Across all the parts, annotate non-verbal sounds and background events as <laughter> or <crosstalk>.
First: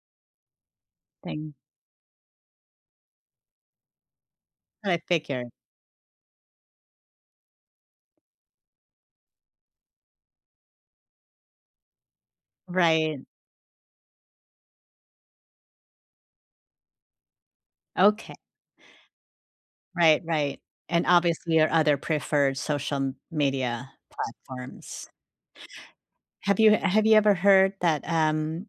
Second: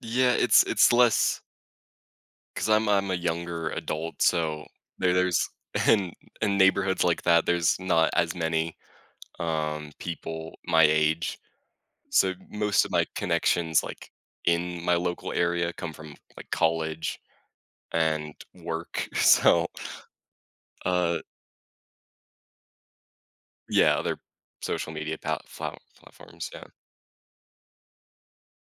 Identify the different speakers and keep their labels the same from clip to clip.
Speaker 1: Yeah, it's it's less
Speaker 2: Thing.
Speaker 1: 'cause I'm I'm a younger adult, so
Speaker 2: I
Speaker 1: there there's
Speaker 2: figure.
Speaker 1: in in neighborhoods like that, there's not as many, um, people my age, so most of my
Speaker 2: Right.
Speaker 1: connections, like, in my local area come from, like, college
Speaker 2: Oka
Speaker 1: and work, so
Speaker 2: Right, right. And,
Speaker 1: uh
Speaker 2: obviously, your other preferred social m media
Speaker 1: Yeah, other social
Speaker 2: platforms.
Speaker 1: media palt flaut platforms,
Speaker 2: Have
Speaker 1: yeah.
Speaker 2: you have you ever heard that, um,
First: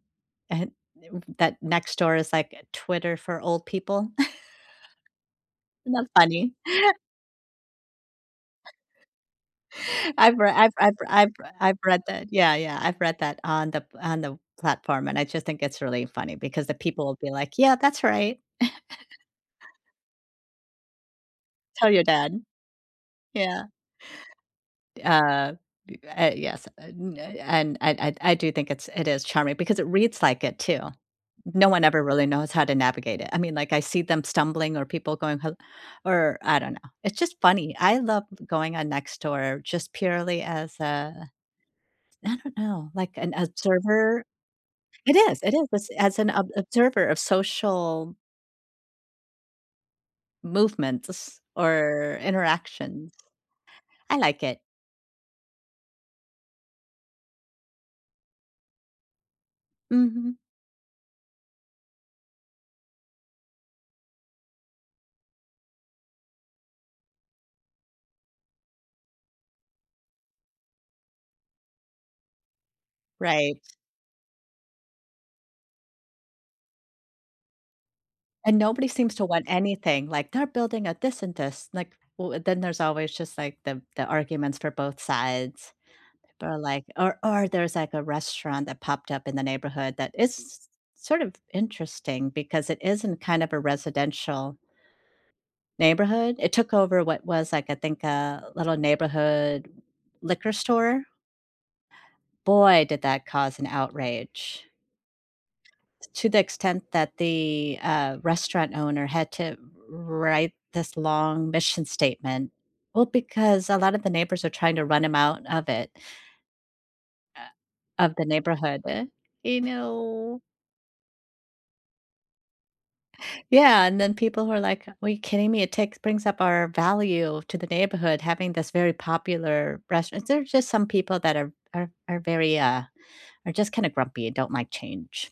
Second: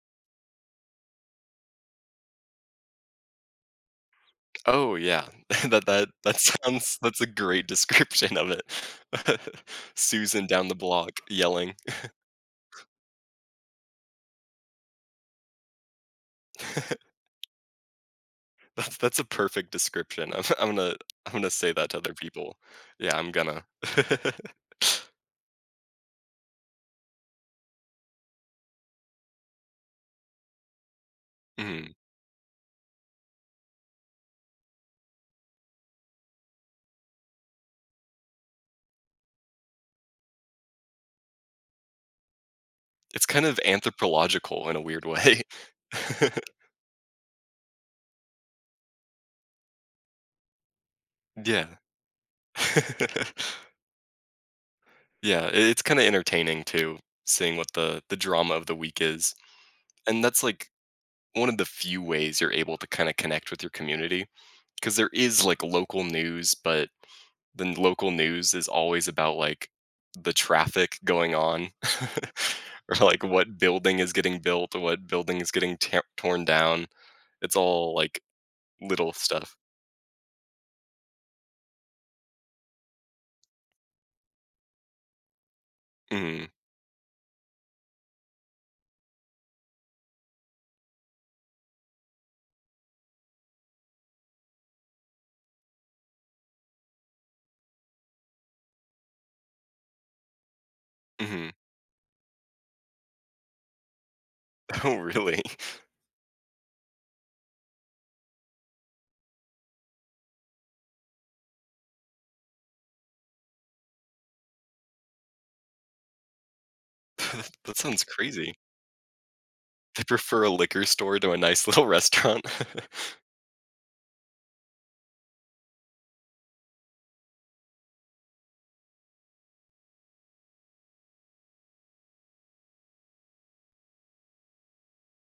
Speaker 2: eh, he <unintelligible> that Nextdoor is like a Twitter for old people?
Speaker 1: Oh, yeah.
Speaker 2: <chuckles>
Speaker 1: <chuckles> The
Speaker 2: Isn't that
Speaker 1: that that
Speaker 2: funny?
Speaker 1: sounds
Speaker 2: <chuckles>
Speaker 1: that's a great description of it. <chuckles>
Speaker 2: I've
Speaker 1: Susan
Speaker 2: rea
Speaker 1: down
Speaker 2: I've
Speaker 1: the
Speaker 2: I've r
Speaker 1: block
Speaker 2: I've r
Speaker 1: yelling.
Speaker 2: I've read
Speaker 1: <chuckles>
Speaker 2: that Yeah, yeah, I've read that on the p on the platform, and I just think it's really funny because the people will be
Speaker 1: <chuckles>
Speaker 2: like, "Yeah, that's right."
Speaker 1: That's that's
Speaker 2: <chuckles>
Speaker 1: a perfect description of I'm gonna I'm gonna say that
Speaker 2: Tell
Speaker 1: to
Speaker 2: your
Speaker 1: other
Speaker 2: dad.
Speaker 1: people. Yeah, I'm
Speaker 2: Yeah.
Speaker 1: gonna <laughs>
Speaker 2: D uh, d uh, yes, and, uh, y and I I d I do think it's it is charming because it reads like it, too. No one
Speaker 1: Mhm.
Speaker 2: ever really knows how to navigate it. I mean, like, I see them stumbling or people going ho or I don't know, it's just funny. I love going on Nextdoor just purely as a I don't know, like
Speaker 1: It's
Speaker 2: an
Speaker 1: kind of
Speaker 2: observer?
Speaker 1: anthropological in a weird
Speaker 2: It is,
Speaker 1: way.
Speaker 2: it is, as as
Speaker 1: <laughs>
Speaker 2: an ob observer of social movement to s
Speaker 1: Yeah.
Speaker 2: or interactions.
Speaker 1: <laughs>
Speaker 2: I like it.
Speaker 1: Yeah, i it's kinda entertaining too, seeing what the the drama of the week is, and
Speaker 2: Mhm.
Speaker 1: that's, like, one of the few ways you're able to kinda connect with your community, 'cause there is, like, local news, but then local news is always about, like, the traffic going on, <chuckles> or, like,
Speaker 2: Right.
Speaker 1: what building is getting built, or what building is getting tam torn down. It's all, like,
Speaker 2: And nobody
Speaker 1: little
Speaker 2: seems to want
Speaker 1: stuff.
Speaker 2: anything, like, "They're building a this and this," like, will and then there's always just, like, the the arguments for both sides,
Speaker 1: Mhm.
Speaker 2: or like or or there's, like, a restaurant that popped up in the neighborhood that is sort of interesting because it is in kind of a residential neighborhood. It took over what was, like, I think, a little neighborhood liquor store?
Speaker 1: Mhm.
Speaker 2: Boy, did that cause an outrage.
Speaker 1: Oh, really?
Speaker 2: t to the extent that the, uh, restaurant owner had to wr write this long mission statement. Well, because a lot of the neighbors are trying to run him out of it uh,
Speaker 1: <chuckles> That sounds
Speaker 2: of the
Speaker 1: crazy.
Speaker 2: neighborhood. You
Speaker 1: "I
Speaker 2: know?
Speaker 1: prefer a liquor store to a nice little restaurant." <laughs>
Speaker 2: Yeah, and then people who are like, "Well you kidding me, it takes brings up our value to the neighborhood having this very popular rest" and there's just some people that are are are very, uh are just kinda grumpy and don't like change.